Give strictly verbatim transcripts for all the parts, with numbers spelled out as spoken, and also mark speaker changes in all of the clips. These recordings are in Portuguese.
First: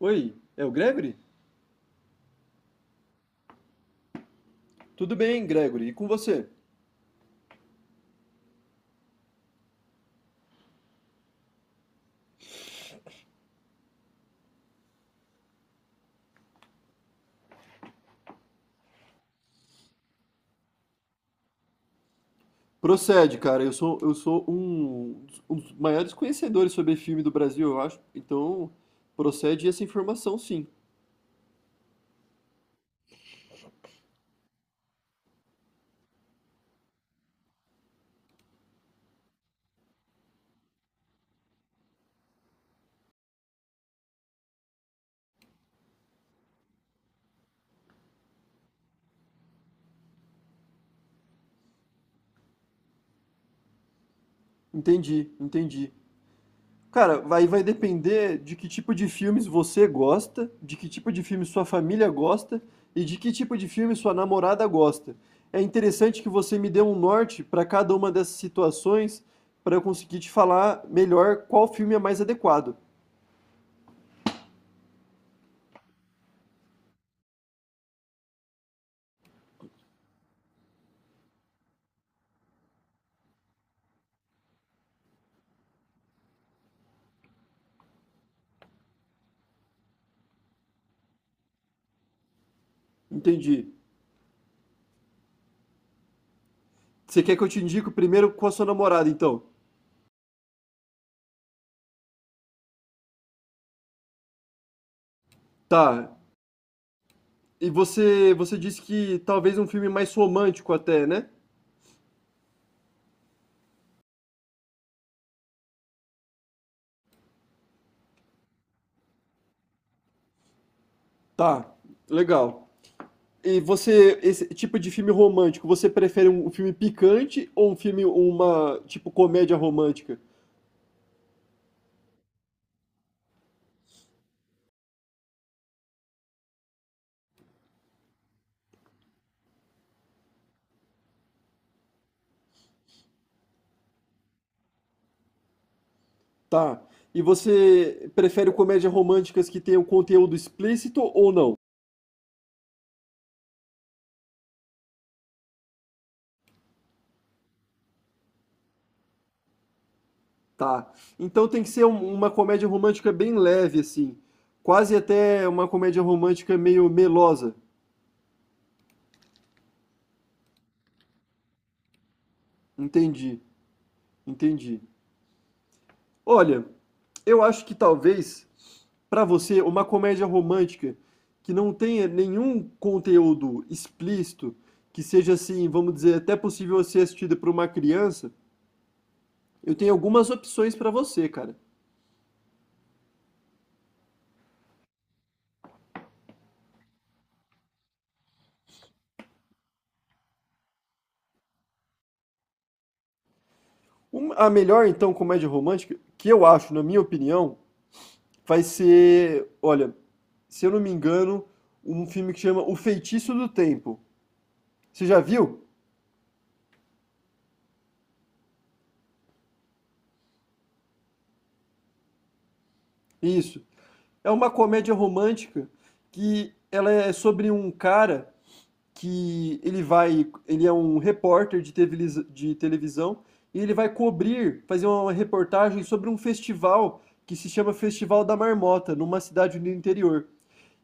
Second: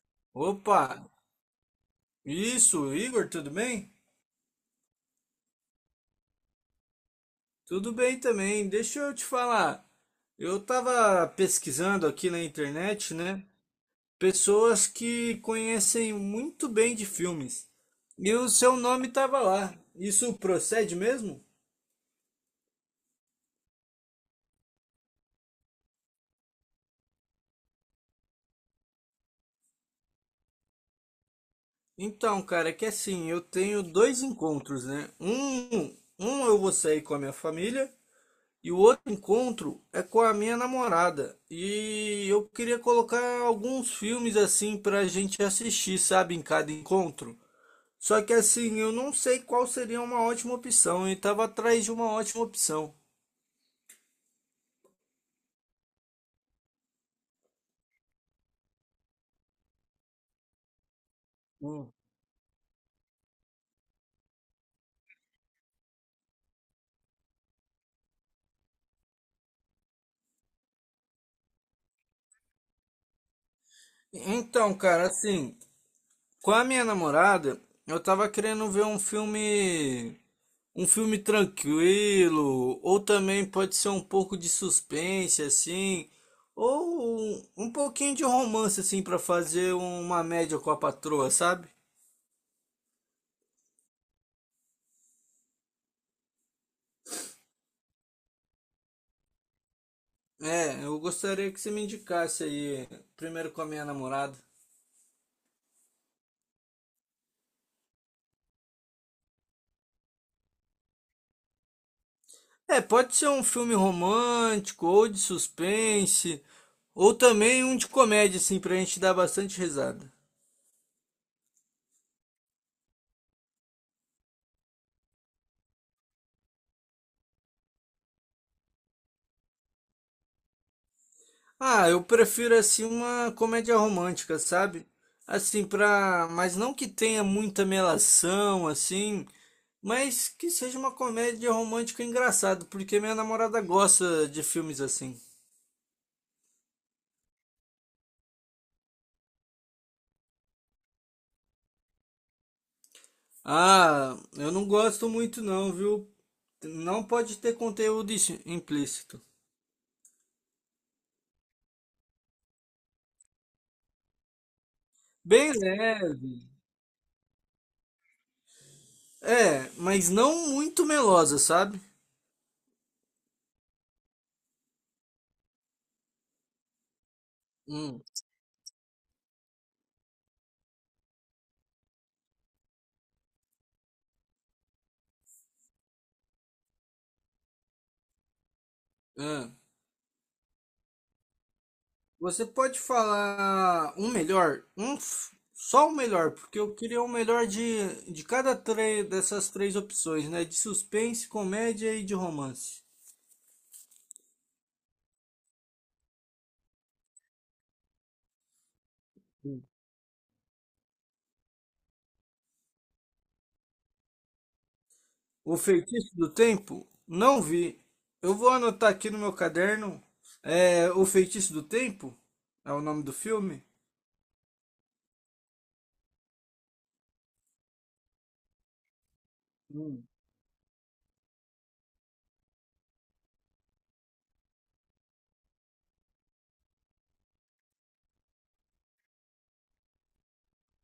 Speaker 1: Oi, é o
Speaker 2: Opa!
Speaker 1: Gregory?
Speaker 2: Isso, Igor, tudo bem?
Speaker 1: Tudo bem, Gregory, e com você?
Speaker 2: Tudo bem também. Deixa eu te falar. Eu tava pesquisando aqui na internet, né? Pessoas que conhecem muito bem de filmes. E o seu nome tava lá. Isso procede mesmo?
Speaker 1: Procede, cara, eu sou, eu sou um, dos- um dos maiores conhecedores sobre filme do Brasil, eu acho. Então, procede essa informação, sim.
Speaker 2: Então, cara, é que assim, eu tenho dois encontros, né? Um, um eu vou sair com a minha família. E o outro encontro é com a minha namorada. E eu queria colocar alguns filmes assim pra gente assistir, sabe, em cada encontro. Só que assim, eu não sei qual seria uma ótima opção e tava atrás de uma ótima opção.
Speaker 1: Entendi, entendi. Cara, vai, vai depender de que tipo de filmes você gosta, de que tipo de filme sua
Speaker 2: Hum.
Speaker 1: família gosta e de que tipo de filme sua namorada gosta. É interessante que você me dê um norte para cada uma dessas situações para eu conseguir te falar melhor qual filme é mais adequado.
Speaker 2: Então, cara, assim, com a minha namorada, eu tava querendo ver um filme. Um filme tranquilo, ou também pode ser um pouco de suspense, assim, ou um, um pouquinho de romance, assim, para fazer uma média com a patroa, sabe?
Speaker 1: Entendi. Você quer que eu te indique o primeiro com a sua namorada, então?
Speaker 2: É, eu gostaria que você me indicasse aí, primeiro com a minha namorada.
Speaker 1: Tá. E você, você disse que talvez um filme mais romântico até, né?
Speaker 2: É, pode ser um filme romântico, ou de suspense, ou também um de comédia, assim, pra gente dar bastante risada.
Speaker 1: Tá. Legal. E você, esse tipo de filme romântico, você prefere um, um filme picante ou um filme, uma, tipo, comédia romântica?
Speaker 2: Ah, eu prefiro assim uma comédia romântica, sabe? Assim, pra. Mas não que tenha muita melação, assim. Mas que seja uma comédia romântica engraçada, porque minha namorada gosta de filmes assim.
Speaker 1: Tá. E você prefere comédias românticas que tenham conteúdo explícito ou não?
Speaker 2: Ah, eu não gosto muito não, viu? Não pode ter conteúdo ix- implícito.
Speaker 1: Tá. Então tem que ser um- uma comédia romântica bem leve, assim. Quase até
Speaker 2: Bem
Speaker 1: uma comédia
Speaker 2: leve.
Speaker 1: romântica meio melosa.
Speaker 2: É, mas não muito melosa, sabe?
Speaker 1: Entendi. Entendi. Olha, eu acho que
Speaker 2: Hum,
Speaker 1: talvez para você uma comédia romântica que não tenha nenhum conteúdo explícito, que seja assim, vamos dizer, até possível ser assistida por uma criança,
Speaker 2: é.
Speaker 1: eu tenho algumas opções para você, cara.
Speaker 2: Você pode falar um melhor, um f- só o melhor, porque eu queria o melhor de, de cada três dessas três opções, né? De suspense, comédia e de romance.
Speaker 1: Uma- a melhor então comédia romântica, que eu acho, na minha opinião, vai ser,
Speaker 2: Hum.
Speaker 1: olha, se eu não me engano, um filme que chama O Feitiço do Tempo. Você já
Speaker 2: O
Speaker 1: viu?
Speaker 2: Feitiço do Tempo? Não vi. Eu vou anotar aqui no meu caderno. É, O Feitiço do Tempo é o nome do
Speaker 1: Isso.
Speaker 2: filme.
Speaker 1: É uma comédia romântica que ela é sobre um cara que ele
Speaker 2: Hum.
Speaker 1: vai, ele é um repórter de televis- de televisão e ele vai cobrir, fazer uma reportagem sobre um festival que se chama Festival da Marmota, numa cidade do interior.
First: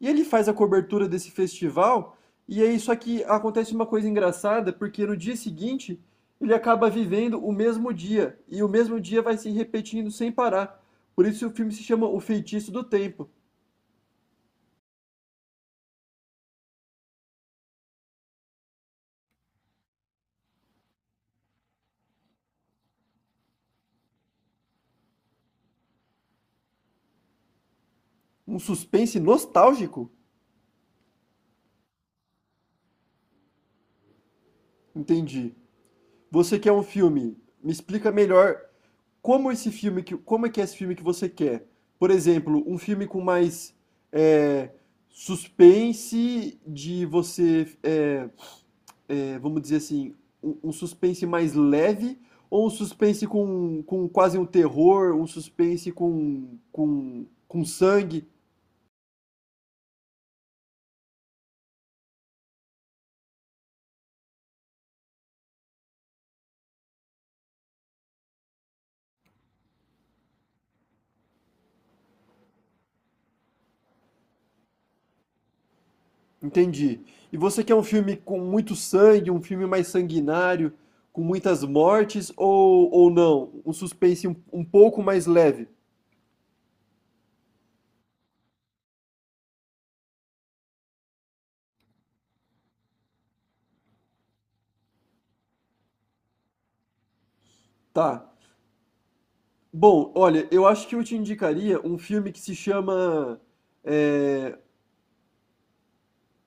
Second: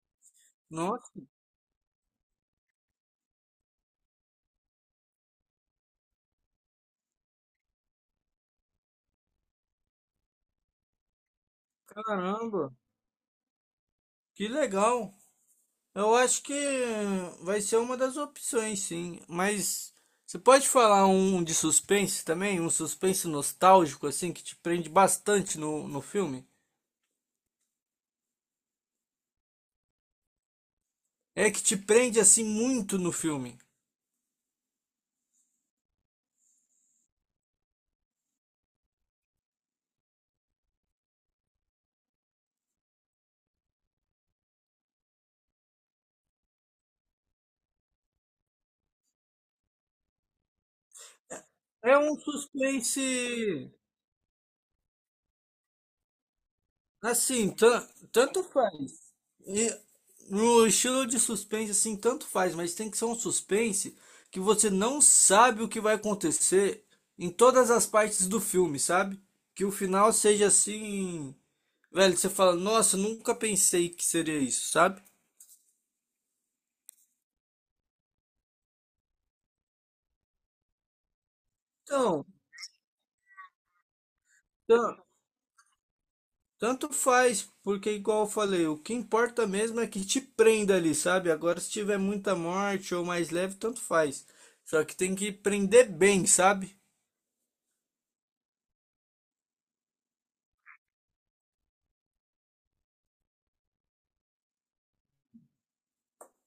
Speaker 1: E ele faz a cobertura
Speaker 2: Nossa,
Speaker 1: desse festival e aí só que acontece uma coisa engraçada, porque no dia seguinte ele acaba vivendo o mesmo dia e o mesmo dia vai se repetindo sem parar. Por isso o filme se chama O Feitiço
Speaker 2: caramba,
Speaker 1: do Tempo.
Speaker 2: que legal. Eu acho que vai ser uma das opções, sim. Mas você pode falar um de suspense também? Um suspense nostálgico, assim, que te prende bastante no, no filme?
Speaker 1: Um suspense nostálgico?
Speaker 2: É que te prende, assim, muito no filme.
Speaker 1: Entendi. Você quer um filme? Me explica melhor como esse filme que, como é que é esse filme que você quer? Por exemplo, um filme com mais é, suspense de você, é, é, vamos dizer assim, um, um suspense mais
Speaker 2: É
Speaker 1: leve
Speaker 2: um
Speaker 1: ou um suspense
Speaker 2: suspense.
Speaker 1: com, com quase um terror, um suspense com, com,
Speaker 2: Assim,
Speaker 1: com
Speaker 2: tan-
Speaker 1: sangue?
Speaker 2: tanto faz. E no estilo de suspense, assim, tanto faz, mas tem que ser um suspense que você não sabe o que vai acontecer em todas as partes do filme, sabe? Que o final seja assim. Velho, você fala, nossa, nunca pensei que seria isso, sabe?
Speaker 1: Entendi. E você quer um filme com muito sangue, um filme mais sanguinário, com muitas
Speaker 2: Então,
Speaker 1: mortes, ou, ou não? Um suspense um, um
Speaker 2: tan-
Speaker 1: pouco mais leve.
Speaker 2: tanto faz, porque igual eu falei, o que importa mesmo é que te prenda ali, sabe? Agora, se tiver muita morte ou mais leve, tanto faz. Só que tem que prender bem, sabe?
Speaker 1: Tá. Bom, olha, eu acho que eu te indicaria um filme que se chama é,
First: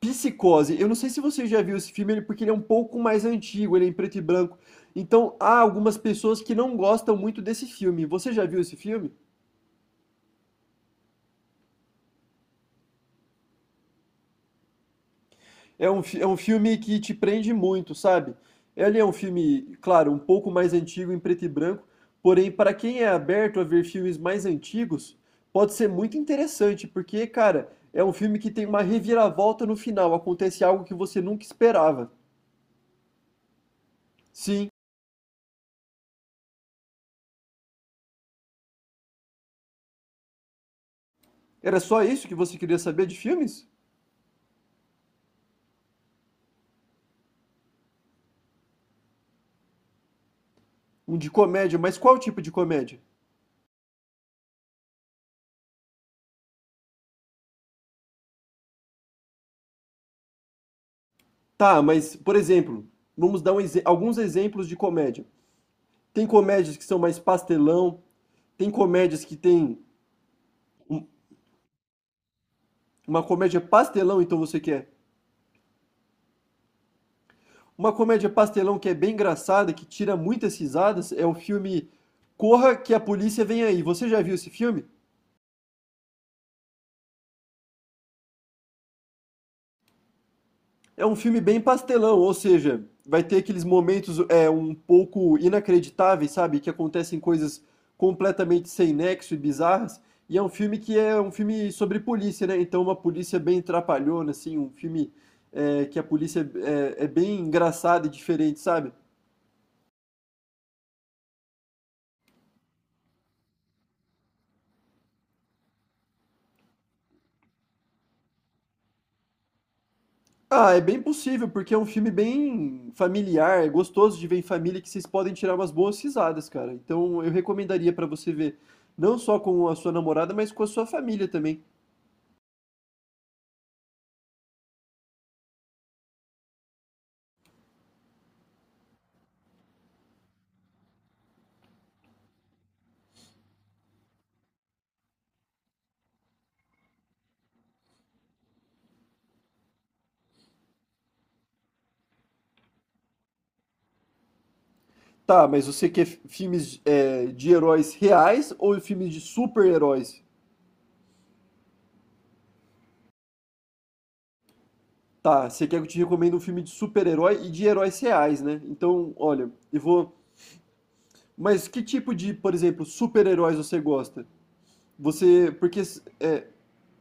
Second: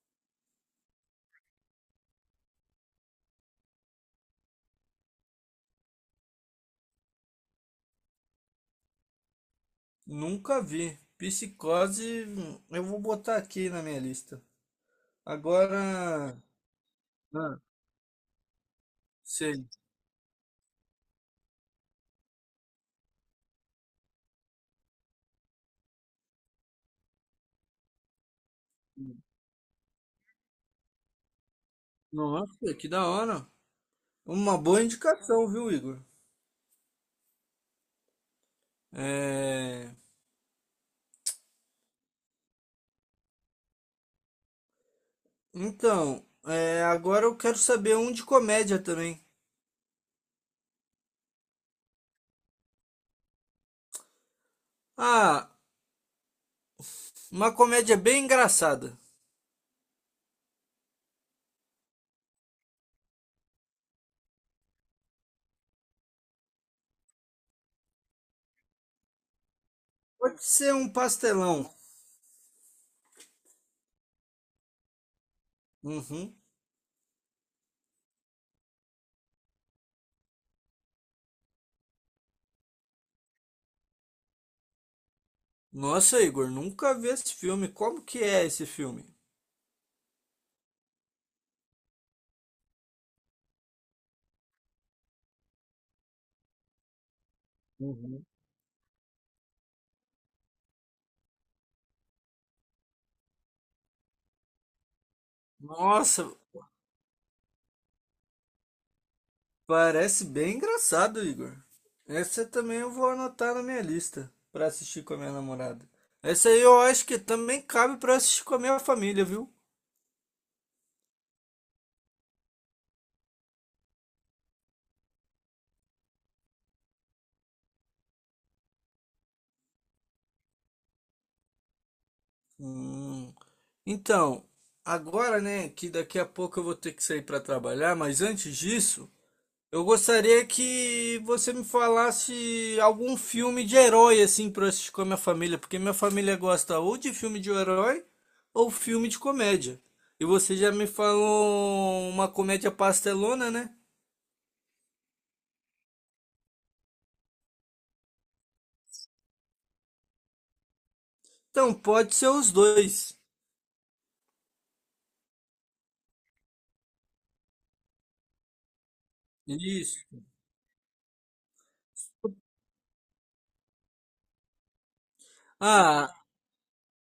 Speaker 1: Psicose. Eu não sei se você já viu esse filme, ele- porque ele é um pouco mais antigo, ele é em preto e branco. Então, há algumas pessoas que não gostam muito desse filme. Você já viu esse filme?
Speaker 2: Nunca vi. Psicose, hum, eu vou botar aqui na minha lista.
Speaker 1: É um, fi- é um
Speaker 2: Agora,
Speaker 1: filme que te prende
Speaker 2: ah,
Speaker 1: muito, sabe? Ele é um
Speaker 2: sei.
Speaker 1: filme, claro, um pouco mais antigo em preto e branco, porém, para quem é aberto a ver filmes mais antigos, pode ser muito interessante, porque, cara, é um filme que tem uma reviravolta no final, acontece algo que você nunca esperava.
Speaker 2: Nossa, que da hora. Uma
Speaker 1: Sim,
Speaker 2: boa indicação, viu, Igor? É...
Speaker 1: era só isso que você queria saber de filmes?
Speaker 2: Então, é, agora eu quero saber um de comédia também.
Speaker 1: Um de comédia, mas qual tipo de comédia?
Speaker 2: Ah, uma comédia bem engraçada.
Speaker 1: Tá, mas, por exemplo, vamos dar um exe- alguns exemplos de comédia. Tem comédias que são mais pastelão, tem comédias que têm
Speaker 2: Pode ser um
Speaker 1: um-
Speaker 2: pastelão.
Speaker 1: Uma comédia pastelão, então você quer?
Speaker 2: Uhum.
Speaker 1: Uma comédia pastelão que é bem engraçada, que tira muitas risadas, é o filme Corra que a Polícia Vem Aí. Você já viu esse filme?
Speaker 2: Nossa, Igor, nunca vi esse filme. Como que é esse filme?
Speaker 1: É um filme bem pastelão, ou seja, vai ter aqueles momentos é um pouco inacreditáveis, sabe? Que acontecem coisas
Speaker 2: Uhum.
Speaker 1: completamente sem nexo e bizarras. E é um filme que é um filme sobre polícia, né? Então uma polícia bem trapalhona, assim, um filme é, que a
Speaker 2: Nossa,
Speaker 1: polícia é, é bem engraçada e diferente, sabe?
Speaker 2: parece bem engraçado, Igor. Essa também eu vou anotar na minha lista pra assistir com a minha namorada. Essa aí eu acho que também cabe pra assistir com a minha família, viu?
Speaker 1: Ah, é bem possível, porque é um filme bem familiar, é gostoso de ver em família que vocês podem tirar umas boas risadas, cara. Então eu recomendaria pra você ver, não só com a sua namorada, mas com a sua família também.
Speaker 2: Hum. Então, agora, né, que daqui a pouco eu vou ter que sair para trabalhar, mas antes disso, eu gostaria que você me falasse algum filme de herói assim para assistir com a minha família, porque minha família gosta ou de filme de herói ou filme de comédia. E você já me falou uma comédia pastelona, né?
Speaker 1: Tá, mas você quer fi- filmes é, de heróis reais ou filmes de super-heróis?
Speaker 2: Então, pode ser os dois.
Speaker 1: Tá, você quer que eu te recomende um filme de super-herói e de heróis reais, né? Então, olha, eu
Speaker 2: Isso.
Speaker 1: vou. Mas que tipo de, por exemplo, super-heróis você gosta? Você. Porque.
Speaker 2: Ah,
Speaker 1: É,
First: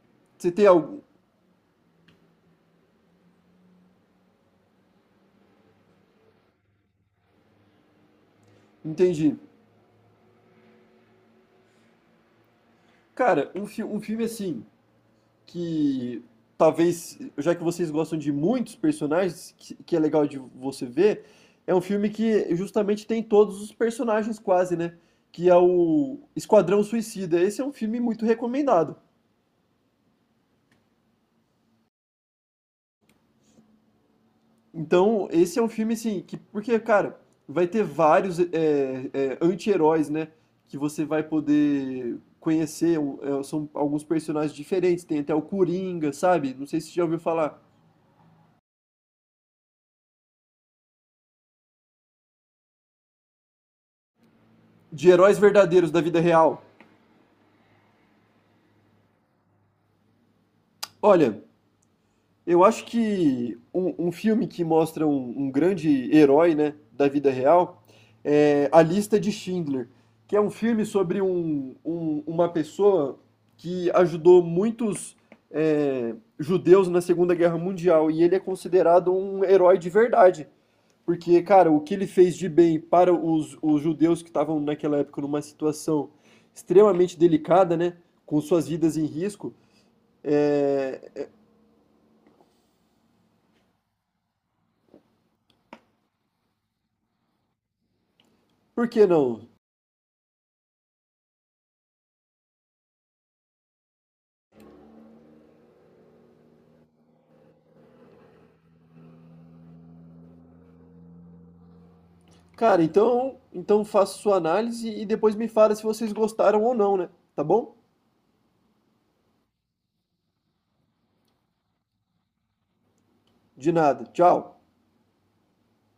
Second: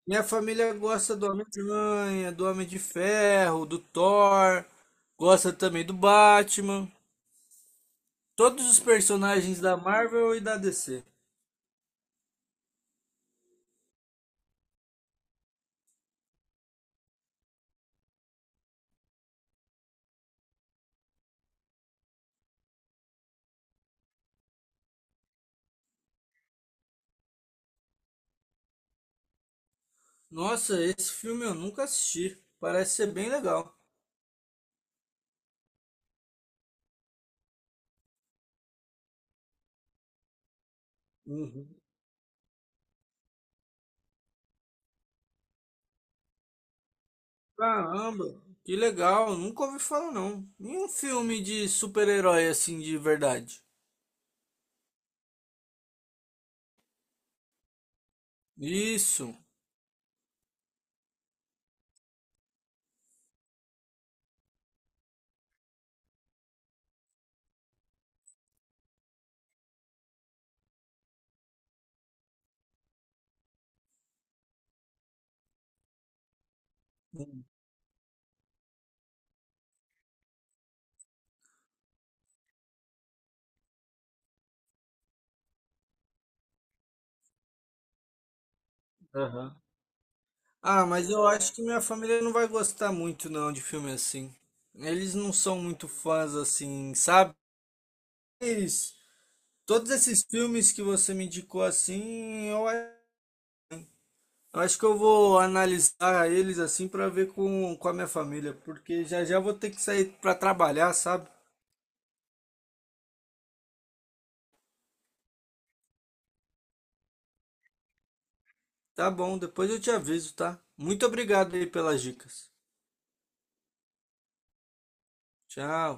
Speaker 2: minha
Speaker 1: você tem
Speaker 2: família
Speaker 1: algum.
Speaker 2: gosta do Homem-Aranha, do Homem de Ferro, do Thor, gosta também do Batman, todos os
Speaker 1: Entendi.
Speaker 2: personagens da Marvel e da D C.
Speaker 1: Cara, um, fi- um filme assim, que talvez, já que vocês gostam de muitos personagens, que, que é legal de você ver, é um filme que justamente tem todos os personagens quase, né? Que é o Esquadrão Suicida. Esse é um filme muito recomendado.
Speaker 2: Nossa, esse filme eu nunca assisti. Parece ser bem legal.
Speaker 1: Então, esse é um filme assim, que, porque, cara, vai ter vários é, é, anti-heróis, né? Que você vai
Speaker 2: Uhum.
Speaker 1: poder conhecer. Um, é, são alguns personagens diferentes. Tem até o Coringa, sabe? Não sei se você já ouviu falar.
Speaker 2: Caramba, que legal, nunca ouvi falar não. Nenhum filme de super-herói assim de verdade.
Speaker 1: De heróis verdadeiros da vida real.
Speaker 2: Isso.
Speaker 1: Olha, eu acho que um, um filme que mostra um, um grande herói, né, da vida real é A Lista de Schindler, que é um filme sobre um, um- uma pessoa que ajudou muitos é, judeus na Segunda Guerra Mundial e ele é considerado um herói de verdade. Porque, cara, o que ele fez de bem para os, os judeus que estavam naquela época numa situação extremamente delicada, né? Com suas vidas em risco,
Speaker 2: Aham. Ah, mas eu
Speaker 1: é,
Speaker 2: acho que minha família não vai gostar muito não de filme assim. Eles não são muito fãs assim, sabe?
Speaker 1: por
Speaker 2: Mas
Speaker 1: que não?
Speaker 2: todos esses filmes que você me indicou assim, eu a- eu acho que eu vou analisar eles assim pra ver com, com a minha família, porque já já vou ter que sair pra trabalhar, sabe?
Speaker 1: Cara, então, então faça sua análise e depois me fala se vocês gostaram ou não, né? Tá bom?
Speaker 2: Tá bom, depois eu te aviso, tá? Muito obrigado aí pelas dicas.
Speaker 1: De nada. Tchau.
Speaker 2: Tchau.